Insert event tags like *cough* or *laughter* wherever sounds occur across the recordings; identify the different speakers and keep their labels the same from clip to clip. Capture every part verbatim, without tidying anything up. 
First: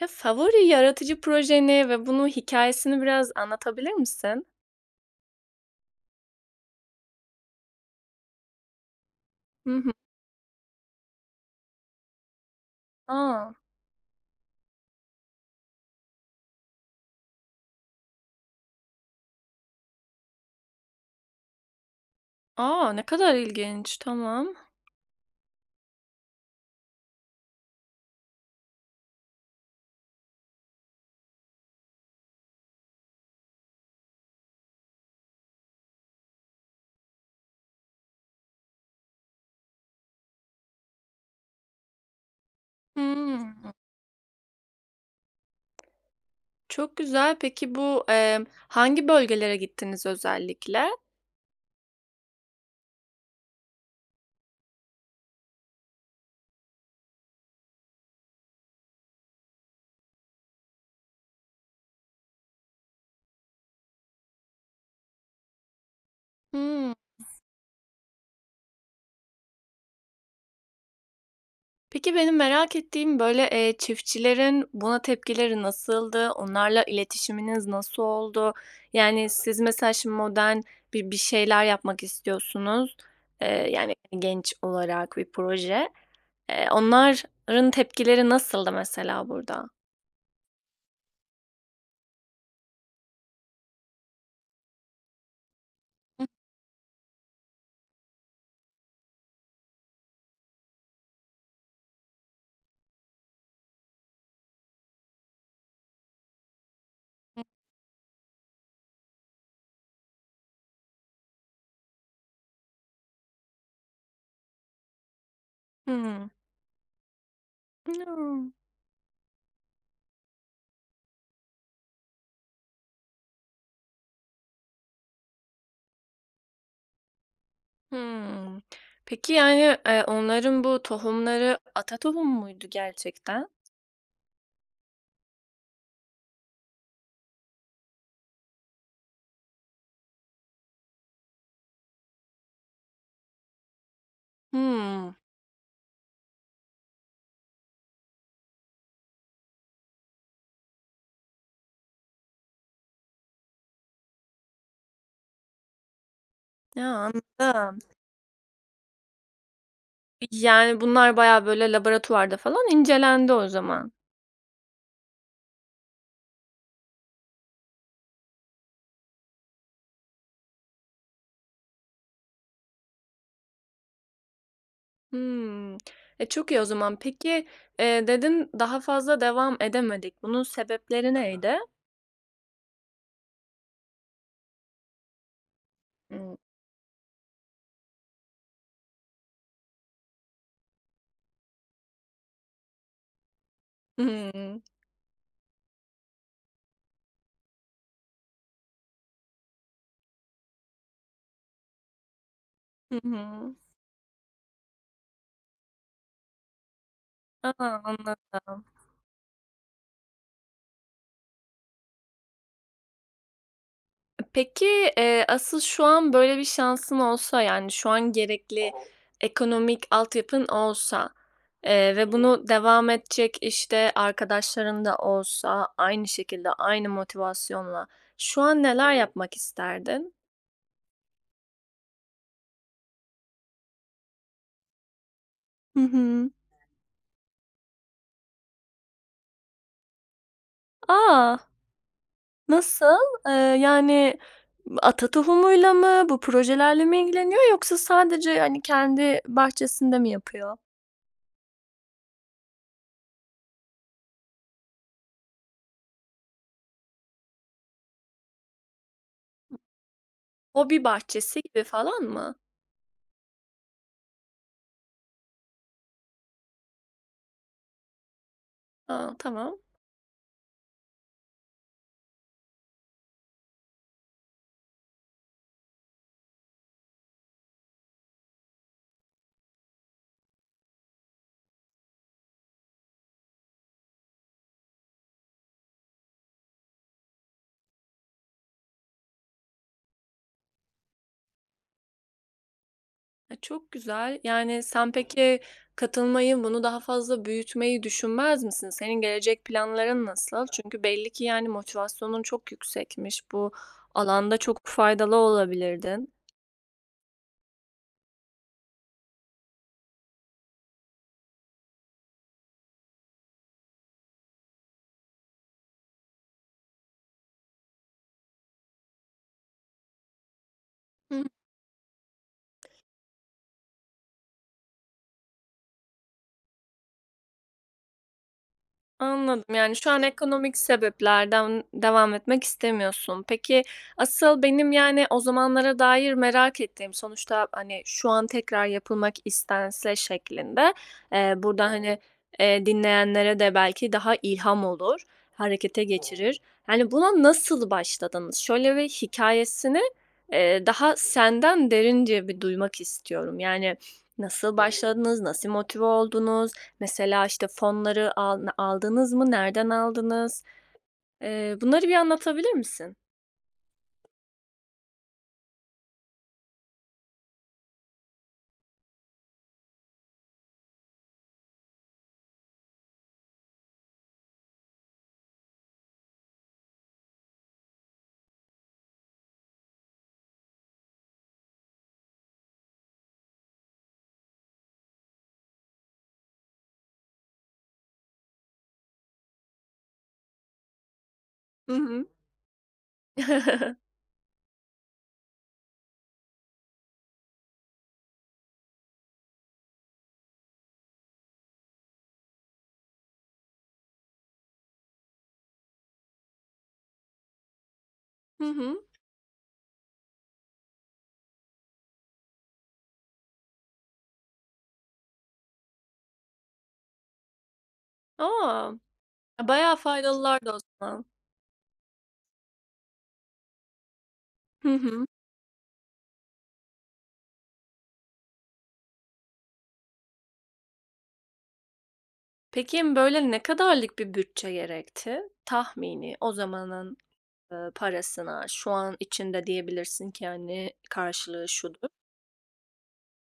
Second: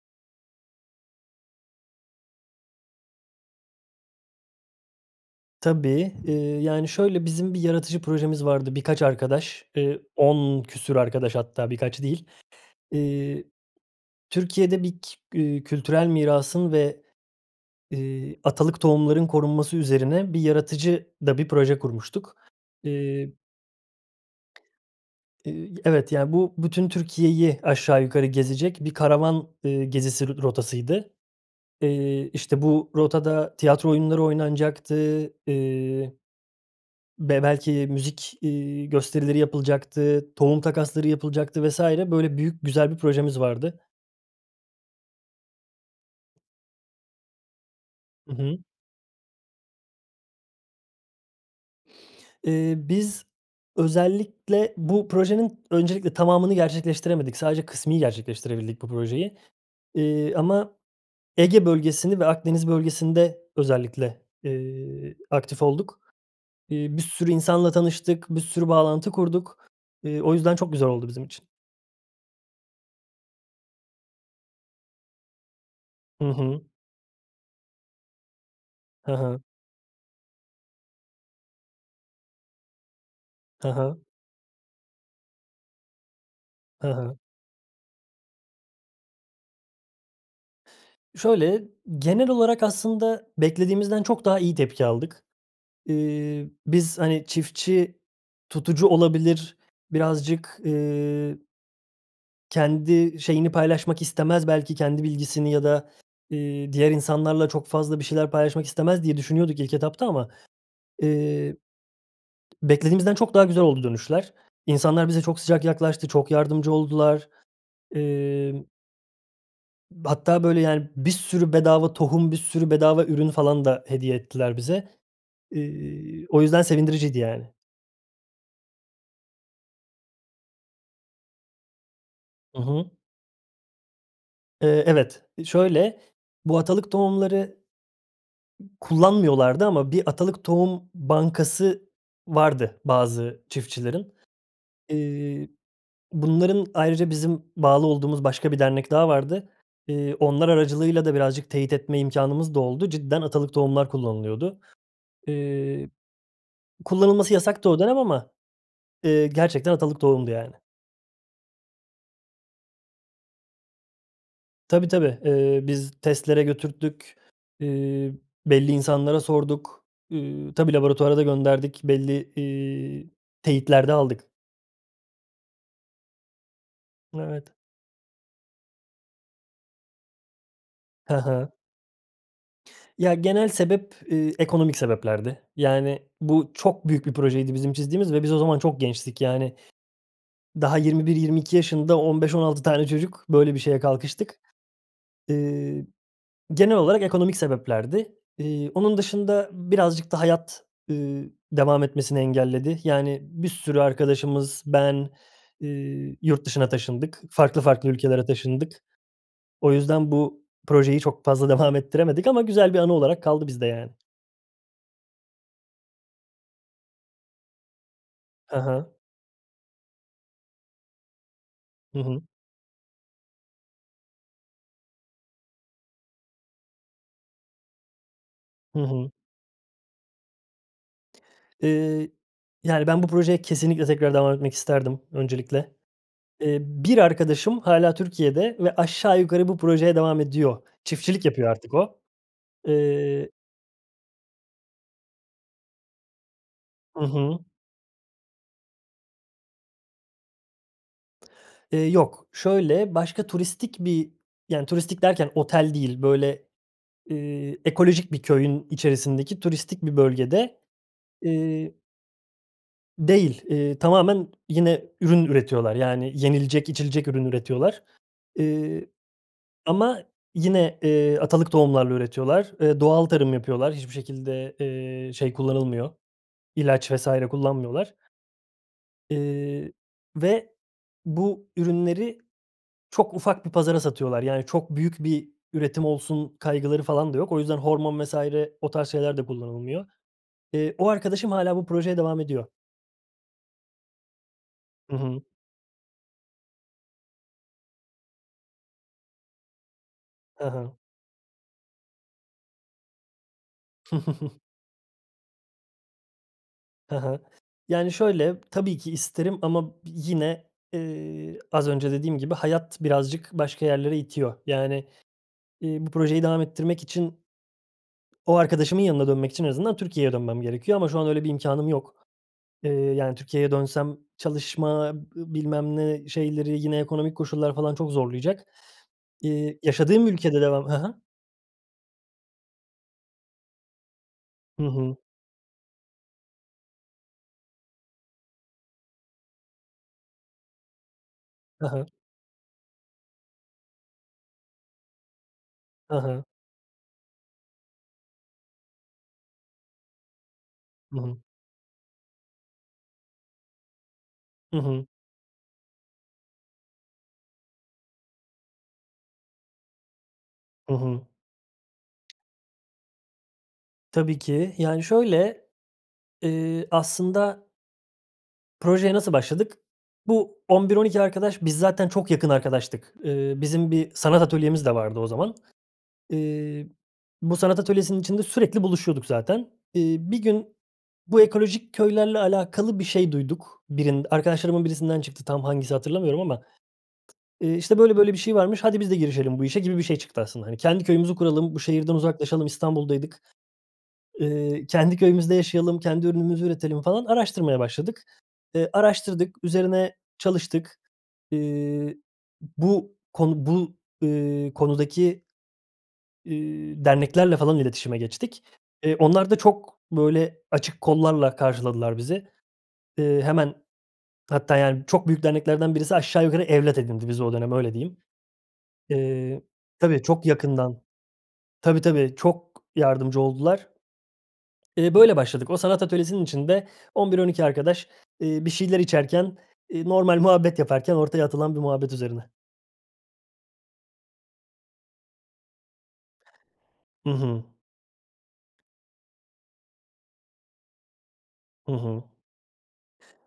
Speaker 1: Ya, favori yaratıcı projeni ve bunu, hikâyesini biraz anlatabilir misin?
Speaker 2: Tabii. Iıı, yani, şöyle bizim bir yaratıcı projemiz vardı. Birkaç arkadaş,
Speaker 1: Hı hı.
Speaker 2: eee, on küsur arkadaş hatta birkaç değil. Eee,
Speaker 1: A!
Speaker 2: Türkiye'de bir k eee, kültürel mirasın ve, eee, atalık tohumların korunması üzerine bir yaratıcı da bir proje kurmuştuk.
Speaker 1: A, ne kadar
Speaker 2: Eee
Speaker 1: ilginç. Tamam.
Speaker 2: Eee, evet, ya, bu bütün Türkiye'yi aşağı yukarı gezecek bir karavan, eee, gezisi r rotasıydı. Eee, işte, bu rotada tiyatro oyunları oynanacaktı, eee, be belki müzik, iii, gösterileri yapılacaktı, tohum takasları yapılacaktı vs. Böyle büyük, güzel bir projemiz
Speaker 1: Hımm.
Speaker 2: vardı.
Speaker 1: Çok güzel peki bu,
Speaker 2: Hı
Speaker 1: eee,
Speaker 2: hı.
Speaker 1: hangi bölgelere gittiniz özellikle?
Speaker 2: Eee, biz özellikle bu projenin öncelikle tamamını gerçekleştiremedik. Sadece kısmi gerçekleştirebildik bu projeyi, eee, ama Ege bölgesini ve Akdeniz bölgesinde özellikle, eee, aktif olduk. Eee,
Speaker 1: Hımm.
Speaker 2: bir sürü insanla tanıştık. Bir sürü bağlantı kurduk. Eee, o yüzden çok güzel oldu bizim için.
Speaker 1: Peki, benim merak ettiğim, böyle, eee, çiftçilerin buna tepkileri
Speaker 2: Hı
Speaker 1: nasıldı?
Speaker 2: hı.
Speaker 1: Onlarla iletişiminiz nasıl oldu?
Speaker 2: Hı
Speaker 1: Yani
Speaker 2: hı.
Speaker 1: siz, mesela, şimdi, modern bir bir şeyler yapmak istiyorsunuz,
Speaker 2: Hı
Speaker 1: eee, yani,
Speaker 2: hı.
Speaker 1: genç olarak bir proje. Eee,
Speaker 2: Hı hı.
Speaker 1: onların tepkileri nasıldı mesela burada?
Speaker 2: Şöyle, genel olarak aslında beklediğimizden çok daha iyi tepki aldık.
Speaker 1: Hıı.
Speaker 2: Eee, biz, hani, çiftçi tutucu olabilir, birazcık eee kendi şeyini paylaşmak istemez. Belki kendi bilgisini ya da, eee, diğer
Speaker 1: Hıı.
Speaker 2: insanlarla çok fazla bir şeyler paylaşmak istemez diye düşünüyorduk ilk etapta ama, eee, beklediğimizden çok daha güzel oldu dönüşler. İnsanlar bize çok sıcak yaklaştı, çok
Speaker 1: Hımm.
Speaker 2: yardımcı oldular.
Speaker 1: Ya!
Speaker 2: Emm hatta böyle, yani, bir sürü bedava tohum, bir sürü bedava ürün falan da hediye ettiler bize. Eee, o yüzden sevindiriciydi, yani.
Speaker 1: Hımm. Peki, yani, eee, onların bu tohumları ata tohumu
Speaker 2: Hı
Speaker 1: muydu,
Speaker 2: hı.
Speaker 1: gerçekten?
Speaker 2: Eee, evet. Eee, şöyle, bu atalık tohumları kullanmıyorlardı ama bir atalık tohum bankası vardı bazı çiftçilerin.
Speaker 1: Hımm.
Speaker 2: Eee, bunların ayrıca bizim bağlı olduğumuz başka bir dernek daha vardı. Eee, onlar aracılığıyla da birazcık teyit etme imkânımız da oldu. Cidden atalık tohumlar kullanılıyordu. Eee,
Speaker 1: Ya!
Speaker 2: kullanılması yasaktı
Speaker 1: Anladım.
Speaker 2: o dönem ama, eee, gerçekten atalık tohumdu,
Speaker 1: İii,
Speaker 2: yani.
Speaker 1: yani, bunlar bayağı, böyle, laboratuvarda falan incelendi o zaman.
Speaker 2: Tabii, tabii, ııı, biz testlere götürttük. Iıı, belli insanlara sorduk. Iıı, tabii, laboratuvara da gönderdik. Belli, iii, teyitler de aldık.
Speaker 1: Hımm. E, çok iyi o zaman. Peki,
Speaker 2: Evet.
Speaker 1: eee, dedin, "Daha fazla devam edemedik." bunun sebepleri
Speaker 2: He he.
Speaker 1: neydi?
Speaker 2: Ya, genel sebep, ııı, ekonomik sebeplerdi. Yani
Speaker 1: *unintelligible*
Speaker 2: bu çok büyük bir projeydi bizim çizdiğimiz ve biz o zaman çok gençtik. Yani daha yirmi bir yirmi iki yaşında, on beş on altı tane çocuk böyle bir şeye
Speaker 1: I
Speaker 2: kalkıştık.
Speaker 1: hı.
Speaker 2: Iıı, genel olarak ekonomik sebeplerdi. İii, onun dışında birazcık da hayat, ııı, devam etmesini engelledi.
Speaker 1: Hı
Speaker 2: Yani bir
Speaker 1: hı.
Speaker 2: sürü arkadaşımız, ben, ııı, yurt dışına taşındık. Farklı
Speaker 1: A!
Speaker 2: farklı ülkelere
Speaker 1: Anladım.
Speaker 2: taşındık. O yüzden bu projeyi çok fazla devam ettiremedik ama güzel bir anı olarak kaldı bizde, yani.
Speaker 1: Peki, eee, asıl şu an böyle bir şansın olsa yani şu an
Speaker 2: He
Speaker 1: gerekli
Speaker 2: he.
Speaker 1: ekonomik altyapın olsa, eee,
Speaker 2: Hı
Speaker 1: ve
Speaker 2: hı.
Speaker 1: bunu devam edecek, işte, arkadaşların da olsa aynı şekilde, aynı motivasyonla şu an
Speaker 2: Hı
Speaker 1: neler
Speaker 2: hı.
Speaker 1: yapmak isterdin?
Speaker 2: Iıı, yani, ben bu projeye kesinlikle tekrar devam etmek isterdim, öncelikle.
Speaker 1: Hı hı.
Speaker 2: Eee, bir arkadaşım hâlâ Türkiye'de ve aşağı yukarı bu projeye devam ediyor. Çiftçilik
Speaker 1: A!
Speaker 2: yapıyor artık o.
Speaker 1: Nasıl?
Speaker 2: Eee
Speaker 1: Eee, yani, ata tohumuyla mı? Bu projelerle mi
Speaker 2: Hı hı.
Speaker 1: ilgileniyor yoksa sadece, hani, kendi bahçesinde mi yapıyor?
Speaker 2: Eee, yok, şöyle, başka turistik bir yani, turistik derken otel değil. Böyle, ııı, ekolojik bir köyün içerisindeki turistik bir bölgede,
Speaker 1: Hobi bahçesi gibi
Speaker 2: ııı
Speaker 1: falan mı?
Speaker 2: Değil. Iıı, tamamen yine ürün üretiyorlar. Yani yenilecek, içilecek ürün üretiyorlar. Iıı,
Speaker 1: A, tamam.
Speaker 2: ama yine, ııı, atalık tohumlarla üretiyorlar. Iıı, doğal tarım yapıyorlar. Hiçbir şekilde, ııı, şey kullanılmıyor, ilaç vs. kullanmıyorlar. Iıı, ve bu ürünleri çok ufak bir pazara satıyorlar. Yani, çok büyük bir üretim olsun kaygıları falan da yok. O yüzden hormon vs. o tarz şeyler de kullanılmıyor. Iıı, o arkadaşım hâlâ bu projeye devam ediyor.
Speaker 1: E, çok güzel. Yani, sen
Speaker 2: Hı hı.
Speaker 1: peki, katılmayı, bunu daha fazla büyütmeyi düşünmez misin? Senin gelecek planların
Speaker 2: Hı
Speaker 1: nasıl?
Speaker 2: hı.
Speaker 1: Çünkü belli ki, yani, motivasyonun çok yüksekmiş. Bu alanda
Speaker 2: *chuckles*
Speaker 1: çok faydalı olabilirdin.
Speaker 2: Hı hı. Yani, şöyle, tabii ki isterim ama bi yine, eee, az önce dediğim gibi, hayat birazcık başka yerlere itiyor. Yani, iii, bu projeyi devam ettirmek için ...o arkadaşımın yanına dönmek için en azından Türkiye'ye dönmem gerekiyor ama şu an
Speaker 1: Hı
Speaker 2: öyle bir imkânım yok. Eee, yani, Türkiye'ye dönsem çalışma ı bilmem ne şeyleri, yine ekonomik koşullar falan çok zorlayacak.
Speaker 1: Anladım.
Speaker 2: İii,
Speaker 1: Yani, şu an
Speaker 2: yaşadığım ülkede
Speaker 1: ekonomik
Speaker 2: devam Ha ha.
Speaker 1: sebeplerden devam etmek istemiyorsun. Peki, asıl
Speaker 2: Hı
Speaker 1: benim,
Speaker 2: hı.
Speaker 1: yani, o zamanlara dair merak ettiğim sonuçta, hani, şu an tekrar yapılmak istense şeklinde Eee, burada,
Speaker 2: Ha ha.
Speaker 1: hani, eee, dinleyenlere de belki daha ilham olur, harekete
Speaker 2: Ha ha.
Speaker 1: geçirir. Hani, buna nasıl başladınız? Şöyle bir hikâyesini, eee, daha
Speaker 2: Hı hı.
Speaker 1: senden derince bir duymak istiyorum. Yani, nasıl
Speaker 2: Hı hı.
Speaker 1: başladınız, nasıl motive oldunuz? Mesela, işte, fonları alna aldınız mı? Nereden aldınız?
Speaker 2: Hı hı.
Speaker 1: Eee, bunları bir anlatabilir misin?
Speaker 2: Tabii ki. Yani, şöyle, eee, aslında Projeye nasıl başladık? Bu on bir on iki arkadaş biz zaten çok yakın arkadaştık. Eee, bizim bir sanat atölyemiz de vardı o zaman. Eee, bu sanat atölyesinin içinde sürekli buluşuyorduk zaten. Eee, bir gün bu ekolojik köylerle alakalı bir şey duyduk. Birin arkadaşlarımın birisinden çıktı tam hangisi hatırlamıyorum ama, eee, işte, böyle, böyle bir şey varmış. Hadi biz de girişelim bu işe gibi bir şey çıktı aslında. Hani, kendi köyümüzü kuralım, bu
Speaker 1: Hı
Speaker 2: şehirden
Speaker 1: hı.
Speaker 2: uzaklaşalım, İstanbul'daydık.
Speaker 1: *chuckles*
Speaker 2: Eee, kendi köyümüzde yaşayalım, kendi ürünümüzü üretelim falan, araştırmaya başladık. Eee, araştırdık, üzerine çalıştık. Eee, bu konu bu, eee, konudaki eee, derneklerle falan iletişime geçtik.
Speaker 1: Hı hı.
Speaker 2: Eee, onlar da çok, böyle, açık kollarla karşıladılar bizi. Eee, hemen Hatta, yani, çok büyük derneklerden birisi aşağı yukarı evlat edindi bizi o dönem. Öyle diyeyim.
Speaker 1: A!
Speaker 2: Eee,
Speaker 1: E, bayağı
Speaker 2: tabii, çok
Speaker 1: faydalılardı o
Speaker 2: yakından.
Speaker 1: zaman.
Speaker 2: Tabii, tabii, çok yardımcı oldular. *swallows*
Speaker 1: Hı
Speaker 2: Eee,
Speaker 1: hı.
Speaker 2: böyle başladık. O sanat atölyesinin içinde on bir on iki arkadaş, eee, bir şeyler içerken, eee, normal muhabbet yaparken ortaya atılan bir muhabbet üzerine.
Speaker 1: Peki, böyle, ne kadarlık bir bütçe gerekti? Tahmini, o zamanın,
Speaker 2: Hı hı.
Speaker 1: eee, parasına, şu an içinde diyebilirsin ki, hani, karşılığı
Speaker 2: Hı
Speaker 1: şudur.
Speaker 2: hı.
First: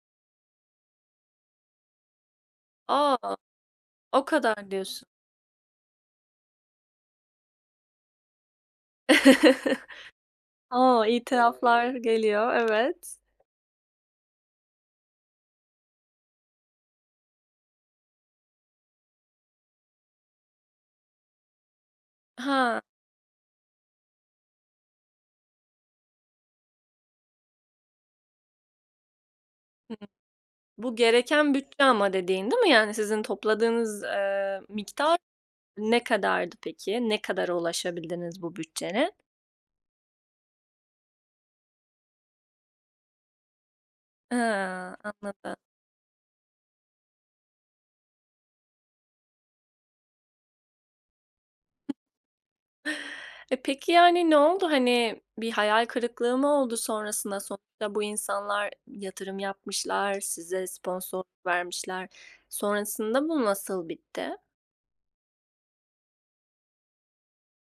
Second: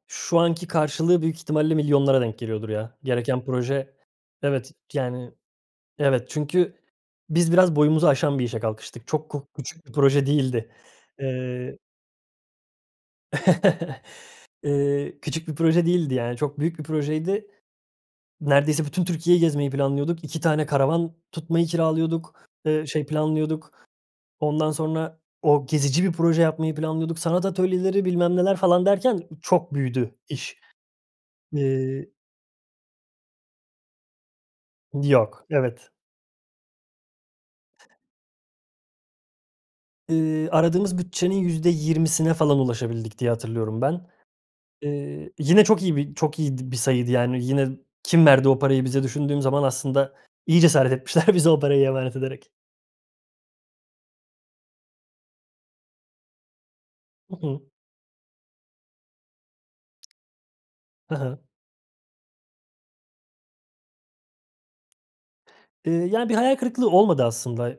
Speaker 2: Şu anki karşılığı büyük ihtimalle milyonlara denk geliyordur, ya.
Speaker 1: A!
Speaker 2: Gereken proje
Speaker 1: O kadar,
Speaker 2: Evet,
Speaker 1: diyorsun.
Speaker 2: yani, evet, çünkü biz biraz boyumuzu aşan bir işe kalkıştık. Çok ko küçük bir proje
Speaker 1: *chuckles*
Speaker 2: değildi.
Speaker 1: O!
Speaker 2: Eee
Speaker 1: İtiraflar geliyor, evet.
Speaker 2: *chuckles* Eee, küçük bir proje değildi, yani, çok büyük bir projeydi. Neredeyse bütün Türkiye'yi gezmeyi planlıyorduk, iki tane karavan tutmayı kiralıyorduk.
Speaker 1: Ha.
Speaker 2: Eee, şey, planlıyorduk. Ondan sonra o, gezici bir proje yapmayı planlıyorduk. Sanat atölyeleri, bilmem neler falan derken çok
Speaker 1: Hı.
Speaker 2: büyüdü iş.
Speaker 1: Bu gereken bütçe
Speaker 2: Eee
Speaker 1: ama dediğin, değil mi, yani, sizin topladığınız, eee, miktar
Speaker 2: Yok, evet.
Speaker 1: ne kadardı peki? Ne kadara ulaşabildiniz bu bütçenin?
Speaker 2: Iıı, "aradığımız bütçenin yüzde yirmisine falan ulaşabildik" diye, hatırlıyorum ben.
Speaker 1: Iıı,
Speaker 2: Iıı,
Speaker 1: anladım.
Speaker 2: yine çok iyi bir çok iyiydi bir sayıydı, yani, "yine kim verdi o parayı bize?" düşündüğüm zaman aslında iyi cesaret etmişler bize o parayı emanet ederek.
Speaker 1: E, peki, yani, ne oldu, hani, bir hayal kırıklığı mı oldu
Speaker 2: Hı
Speaker 1: sonrasında?
Speaker 2: hı.
Speaker 1: Sonuçta bu insanlar yatırım yapmışlar, size
Speaker 2: Hı hı.
Speaker 1: sponsorluk vermişler. Sonrasında bu nasıl bitti?
Speaker 2: Iıı, ya, bir hayal kırıklığı olmadı aslında.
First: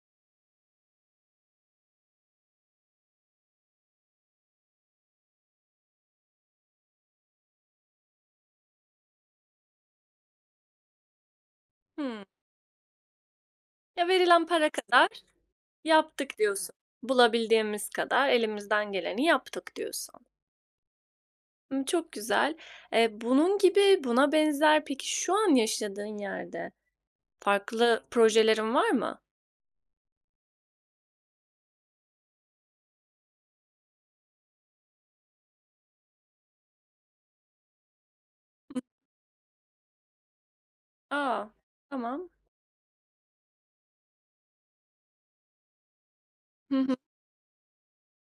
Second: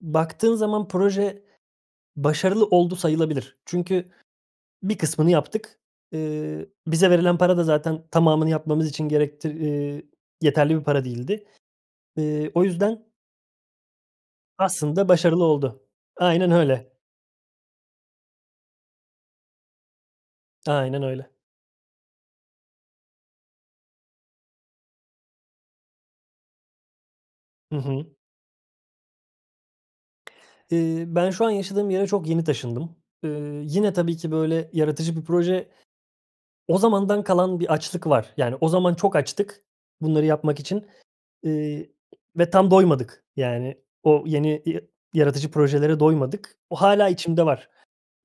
Speaker 2: Baktığın zaman proje başarılı oldu sayılabilir. Çünkü bir kısmını yaptık. Iıı, bize verilen para da zaten tamamını yapmamız için gerektir ııı, yeterli bir para değildi.
Speaker 1: Hıı.
Speaker 2: Iıı, o yüzden
Speaker 1: Ya, "Verilen para kadar
Speaker 2: aslında başarılı oldu.
Speaker 1: yaptık."
Speaker 2: Aynen
Speaker 1: diyorsun.
Speaker 2: öyle.
Speaker 1: "Bulabildiğimiz kadar elimizden geleni yaptık." diyorsun.
Speaker 2: Aynen öyle.
Speaker 1: Imm, çok güzel. Eee, bunun gibi buna benzer, peki, şu an yaşadığın yerde
Speaker 2: Hı
Speaker 1: farklı
Speaker 2: hı.
Speaker 1: projelerin var mı?
Speaker 2: Iıı, ben şu an yaşadığım yere çok yeni taşındım. Iıı, yine tabii ki böyle yaratıcı bir proje O zamandan kalan bir açlık var. Yani, o zaman çok açtık bunları yapmak için,
Speaker 1: A!
Speaker 2: ııı,
Speaker 1: Tamam.
Speaker 2: ve tam doymadık. Yani, o yeni ya yaratıcı projelere doymadık. O
Speaker 1: Hı hı.
Speaker 2: hâlâ içimde var.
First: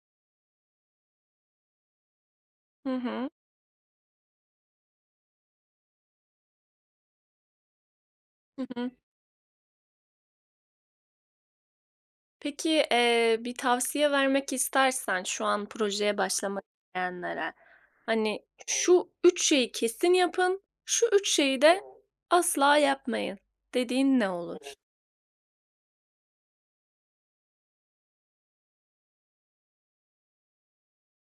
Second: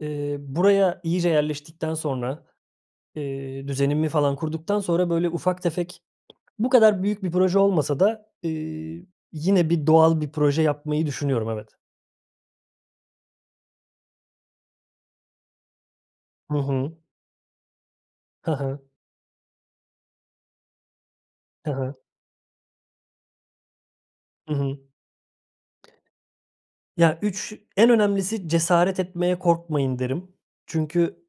Speaker 2: Iıı, buraya iyice yerleştikten sonra,
Speaker 1: Hı hı.
Speaker 2: eee, düzenimi falan kurduktan sonra, böyle, ufak tefek bu kadar büyük bir proje olmasa da,
Speaker 1: Hı hı.
Speaker 2: ııı, yine bir doğal bir proje yapmayı düşünüyorum, evet.
Speaker 1: Peki, eee, bir tavsiye vermek istersen şu an projeye
Speaker 2: Hı
Speaker 1: başlamak
Speaker 2: hı.
Speaker 1: isteyenlere, hani,
Speaker 2: Hı hı.
Speaker 1: şu üç şeyi kesin yapın, şu üç şeyi
Speaker 2: Hı
Speaker 1: de
Speaker 2: hı.
Speaker 1: asla yapmayın dediğin ne
Speaker 2: Hı
Speaker 1: olur?
Speaker 2: hı. Ya, üç en önemlisi cesaret etmeye korkmayın derim. Çünkü,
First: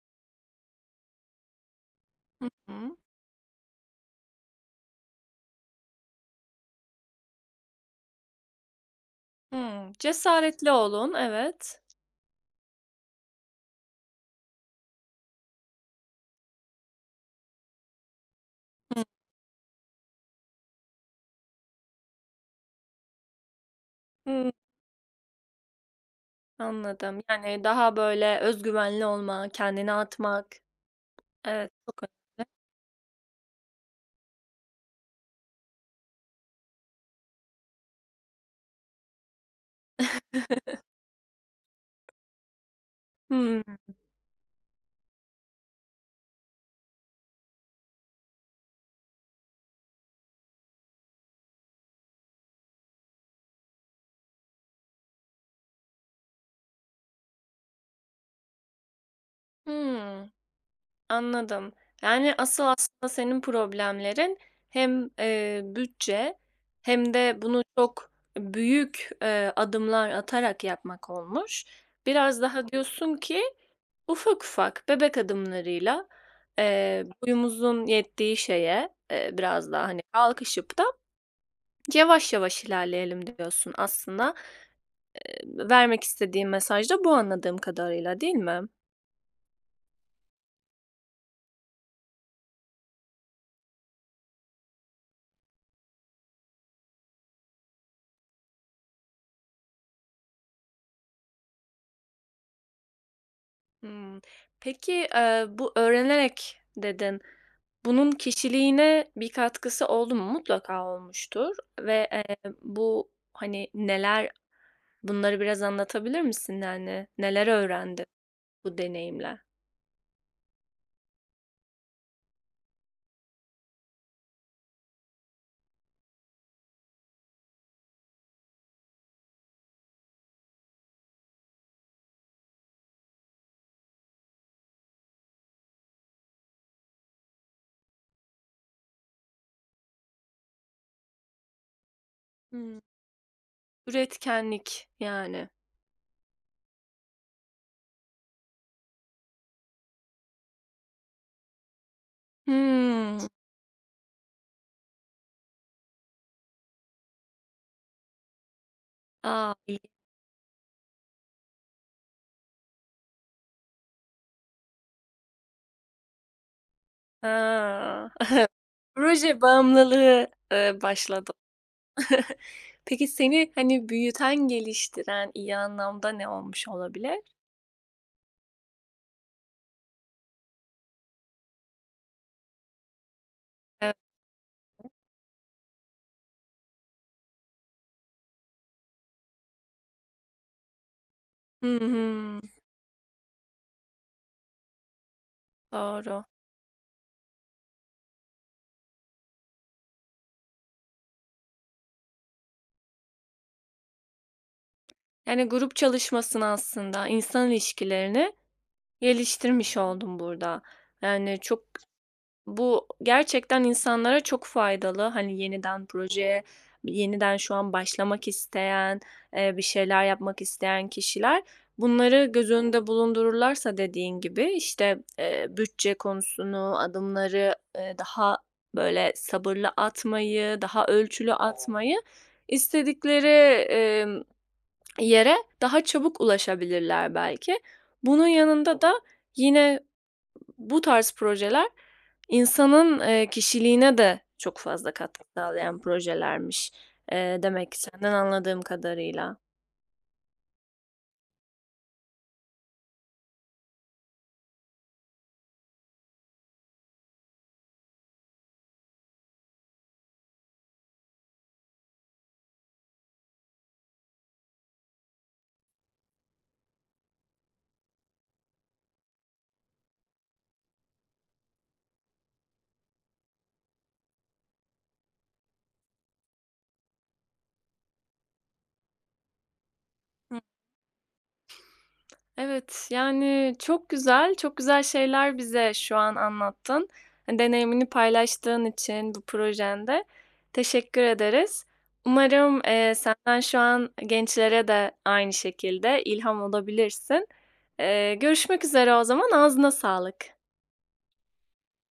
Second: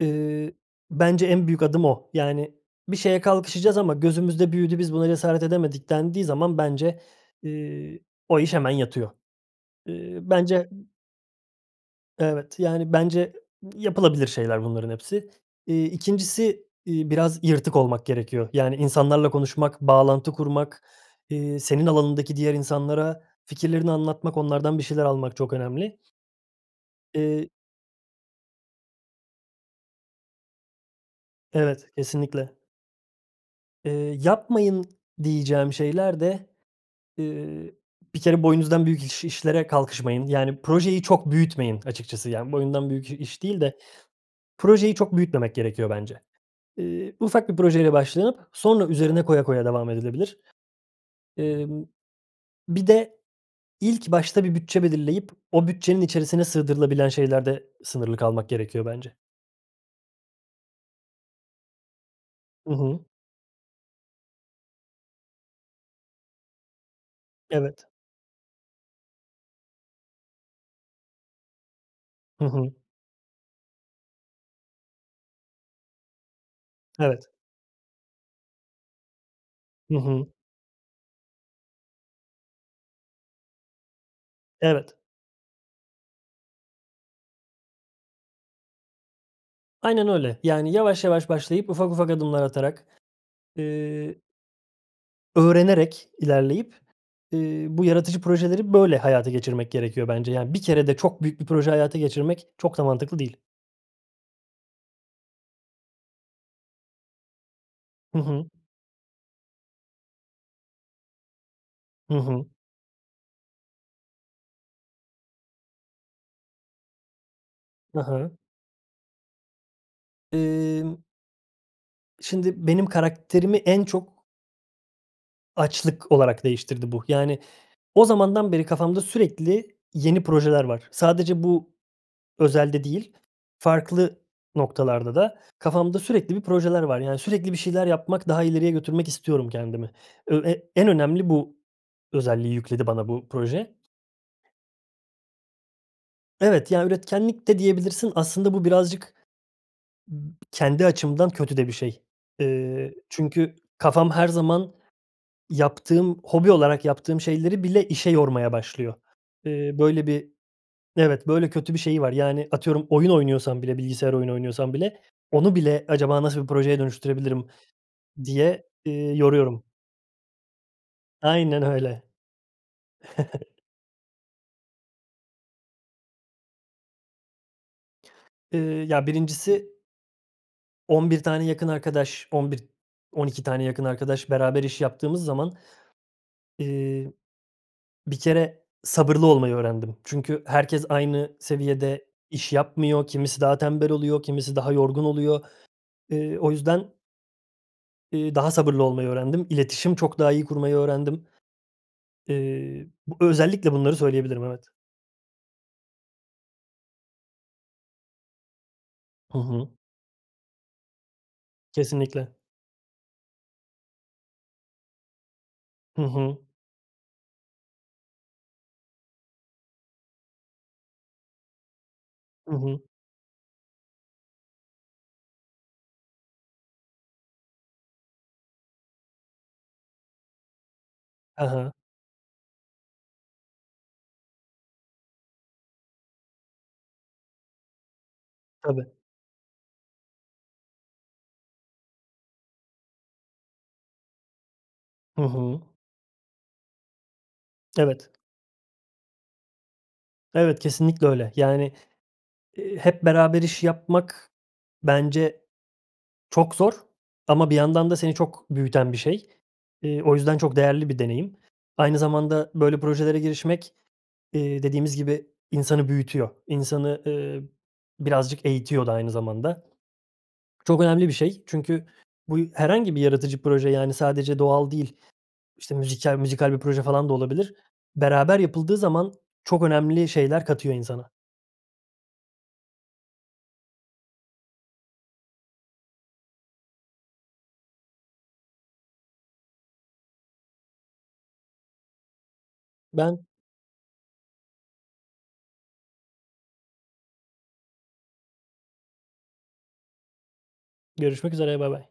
Speaker 2: eee, bence en büyük adım o.
Speaker 1: Hı
Speaker 2: Yani, bir
Speaker 1: hı.
Speaker 2: şeye kalkışacağız ama gözümüzde büyüdü, biz buna cesaret edemedik dendiği zaman bence, iii, o iş hemen yatıyor.
Speaker 1: Hımm.
Speaker 2: Eee, bence
Speaker 1: Cesaretli olun, evet.
Speaker 2: Evet, yani, bence yapılabilir şeyler bunların hepsi. İii, ikincisi iii, biraz yırtık olmak gerekiyor. Yani, insanlarla konuşmak, bağlantı kurmak, iii, senin alanındaki diğer insanlara fikirlerini anlatmak,
Speaker 1: Hımm.
Speaker 2: onlardan bir şeyler almak çok önemli.
Speaker 1: Anladım.
Speaker 2: Eee
Speaker 1: Yani, daha, böyle, özgüvenli olma, kendini atmak evet,
Speaker 2: Evet,
Speaker 1: çok önemli.
Speaker 2: kesinlikle. Eee, yapmayın diyeceğim şeyler de, eee, bir kere boyunuzdan büyük iş işlere kalkışmayın. Yani,
Speaker 1: *chuckles*
Speaker 2: projeyi çok büyütmeyin açıkçası, yani, boyundan büyük iş değil
Speaker 1: Hımm.
Speaker 2: de projeyi çok büyütmemek gerekiyor bence. Eee, ufak bir projeyle başlanıp sonra üzerine koya koya devam edilebilir. Emm, bir de ilk başta bir bütçe belirleyip o bütçenin içerisine sığdırılabilen şeylerde sınırlı kalmak gerekiyor bence.
Speaker 1: Hımm. Anladım. Yani, asıl
Speaker 2: Hı hı.
Speaker 1: aslında senin problemlerin hem, eee, bütçe hem de bunu
Speaker 2: Evet.
Speaker 1: çok büyük, eee, adımlar atarak yapmak olmuş. Biraz
Speaker 2: Hı
Speaker 1: daha
Speaker 2: hı.
Speaker 1: diyorsun ki ufak ufak bebek adımlarıyla, eee,
Speaker 2: Evet.
Speaker 1: boyumuzun yettiği şeye, eee, biraz da,
Speaker 2: Hı
Speaker 1: hani,
Speaker 2: hı.
Speaker 1: kalkışıp da *swallows* yavaş yavaş ilerleyelim diyorsun aslında.
Speaker 2: Evet.
Speaker 1: Eee, vermek istediğim mesaj da bu, anladığım kadarıyla, değil mi?
Speaker 2: Aynen öyle. Yani, yavaş yavaş başlayıp ufak ufak adımlar atarak, eee öğrenerek ilerleyip, eee, bu yaratıcı projeleri böyle hayata geçirmek gerekiyor bence. Yani, bir kerede çok büyük bir proje hayata geçirmek çok da mantıklı değil.
Speaker 1: Hımm. Peki, eee, bu, öğrenerek dedin. Bunun
Speaker 2: Hı hı.
Speaker 1: kişiliğine bir katkısı oldu mu? Mutlaka olmuştur ve,
Speaker 2: Hı hı.
Speaker 1: eee, bu, hani, neler? Bunları biraz anlatabilir misin? Yani, neler
Speaker 2: Hı
Speaker 1: öğrendin
Speaker 2: hı.
Speaker 1: bu deneyimle?
Speaker 2: Emm. Şimdi benim karakterimi en çok açlık olarak değiştirdi bu. Yani, o zamandan beri kafamda sürekli yeni projeler var. Sadece bu özelde değil, farklı noktalarda da kafamda sürekli bir projeler var. Yani, sürekli bir şeyler yapmak, daha ileriye götürmek istiyorum kendimi. Ö e en önemli bu özelliği
Speaker 1: Hıı.
Speaker 2: yükledi bana bu proje.
Speaker 1: Üretkenlik, yani.
Speaker 2: Evet. Ya, üretkenlik de diyebilirsin. Aslında bu birazcık b kendi açımdan kötü de bir şey. Eee,
Speaker 1: Hımm.
Speaker 2: çünkü kafam her zaman yaptığım, hobi olarak yaptığım şeyleri bile işe yormaya başlıyor.
Speaker 1: A!
Speaker 2: Eee,
Speaker 1: İyi.
Speaker 2: böyle bir Evet, böyle kötü bir şeyi var. Yani, atıyorum, oyun oynuyorsam bile, bilgisayar oyunu oynuyorsam bile, onu bile acaba nasıl bir projeye dönüştürebilirim
Speaker 1: Hıı. *chuckles*
Speaker 2: diye, eee,
Speaker 1: Proje
Speaker 2: yoruyorum.
Speaker 1: bağımlılığı, eee, başladı.
Speaker 2: Aynen öyle.
Speaker 1: *chuckles* Peki seni,
Speaker 2: *chuckles*
Speaker 1: hani, büyüten, geliştiren iyi anlamda ne olmuş olabilir?
Speaker 2: Iıı, ya, birincisi on bir tane yakın arkadaş, on bir on iki tane yakın
Speaker 1: E
Speaker 2: arkadaş beraber iş yaptığımız zaman, eee, bir kere sabırlı olmayı öğrendim. Çünkü herkes aynı
Speaker 1: Hı
Speaker 2: seviyede
Speaker 1: hı.
Speaker 2: iş yapmıyor. Kimisi daha tembel oluyor, kimisi daha yorgun oluyor.
Speaker 1: Doğru.
Speaker 2: Eee, o yüzden iii, daha sabırlı olmayı öğrendim. İletişim çok daha iyi kurmayı öğrendim. Eee, b özellikle bunları söyleyebilirim, evet.
Speaker 1: Yani, grup çalışmasını, aslında insan ilişkilerini
Speaker 2: Hı hı.
Speaker 1: geliştirmiş oldun burada. Yani, çok
Speaker 2: Kesinlikle.
Speaker 1: bu, gerçekten insanlara çok faydalı. Hani, yeniden
Speaker 2: Hı
Speaker 1: projeye
Speaker 2: hı.
Speaker 1: yeniden şu an başlamak isteyen, eee, bir şeyler yapmak isteyen kişiler, bunları göz
Speaker 2: Hı hı.
Speaker 1: önünde bulundururlarsa dediğin gibi işte, eee, bütçe konusunu, adımları, eee, daha, böyle, sabırlı atmayı, daha ölçülü
Speaker 2: He he.
Speaker 1: atmayı, istedikleri, emm, *smacks lips* yere daha çabuk ulaşabilirler belki. Bunun yanında
Speaker 2: Tabii.
Speaker 1: da yine bu tarz projeler insanın, eee, kişiliğine de çok fazla
Speaker 2: Hı
Speaker 1: katkı
Speaker 2: hı.
Speaker 1: sağlayan projelermiş, eee, demek ki
Speaker 2: Evet.
Speaker 1: senden anladığım kadarıyla.
Speaker 2: Evet, kesinlikle öyle. Yani, eee, hep beraber iş yapmak, bence çok zor ama bir yandan da seni çok büyüten bir şey. Eee, o yüzden çok değerli bir deneyim. Aynı zamanda böyle projelere girişmek, iii, dediğimiz gibi insanı büyütüyor, insanı, ııı, birazcık eğitiyor da aynı zamanda. Çok önemli bir şey çünkü bu herhangi bir yaratıcı proje, yani, sadece doğal değil, işte, müzikal müzikal bir proje falan da olabilir. Beraber yapıldığı zaman çok önemli
Speaker 1: Hı.
Speaker 2: şeyler katıyor insana.
Speaker 1: Evet. Yani, çok güzel, çok güzel şeyler bize şu an anlattın. Hani, deneyimini paylaştığın için bu projende teşekkür ederiz. Umarım, eee,
Speaker 2: Ben
Speaker 1: sen şu an gençlere de aynı şekilde ilham olabilirsin. Eee, görüşmek üzere o zaman, ağzına sağlık.
Speaker 2: Görüşmek üzere. Baybay.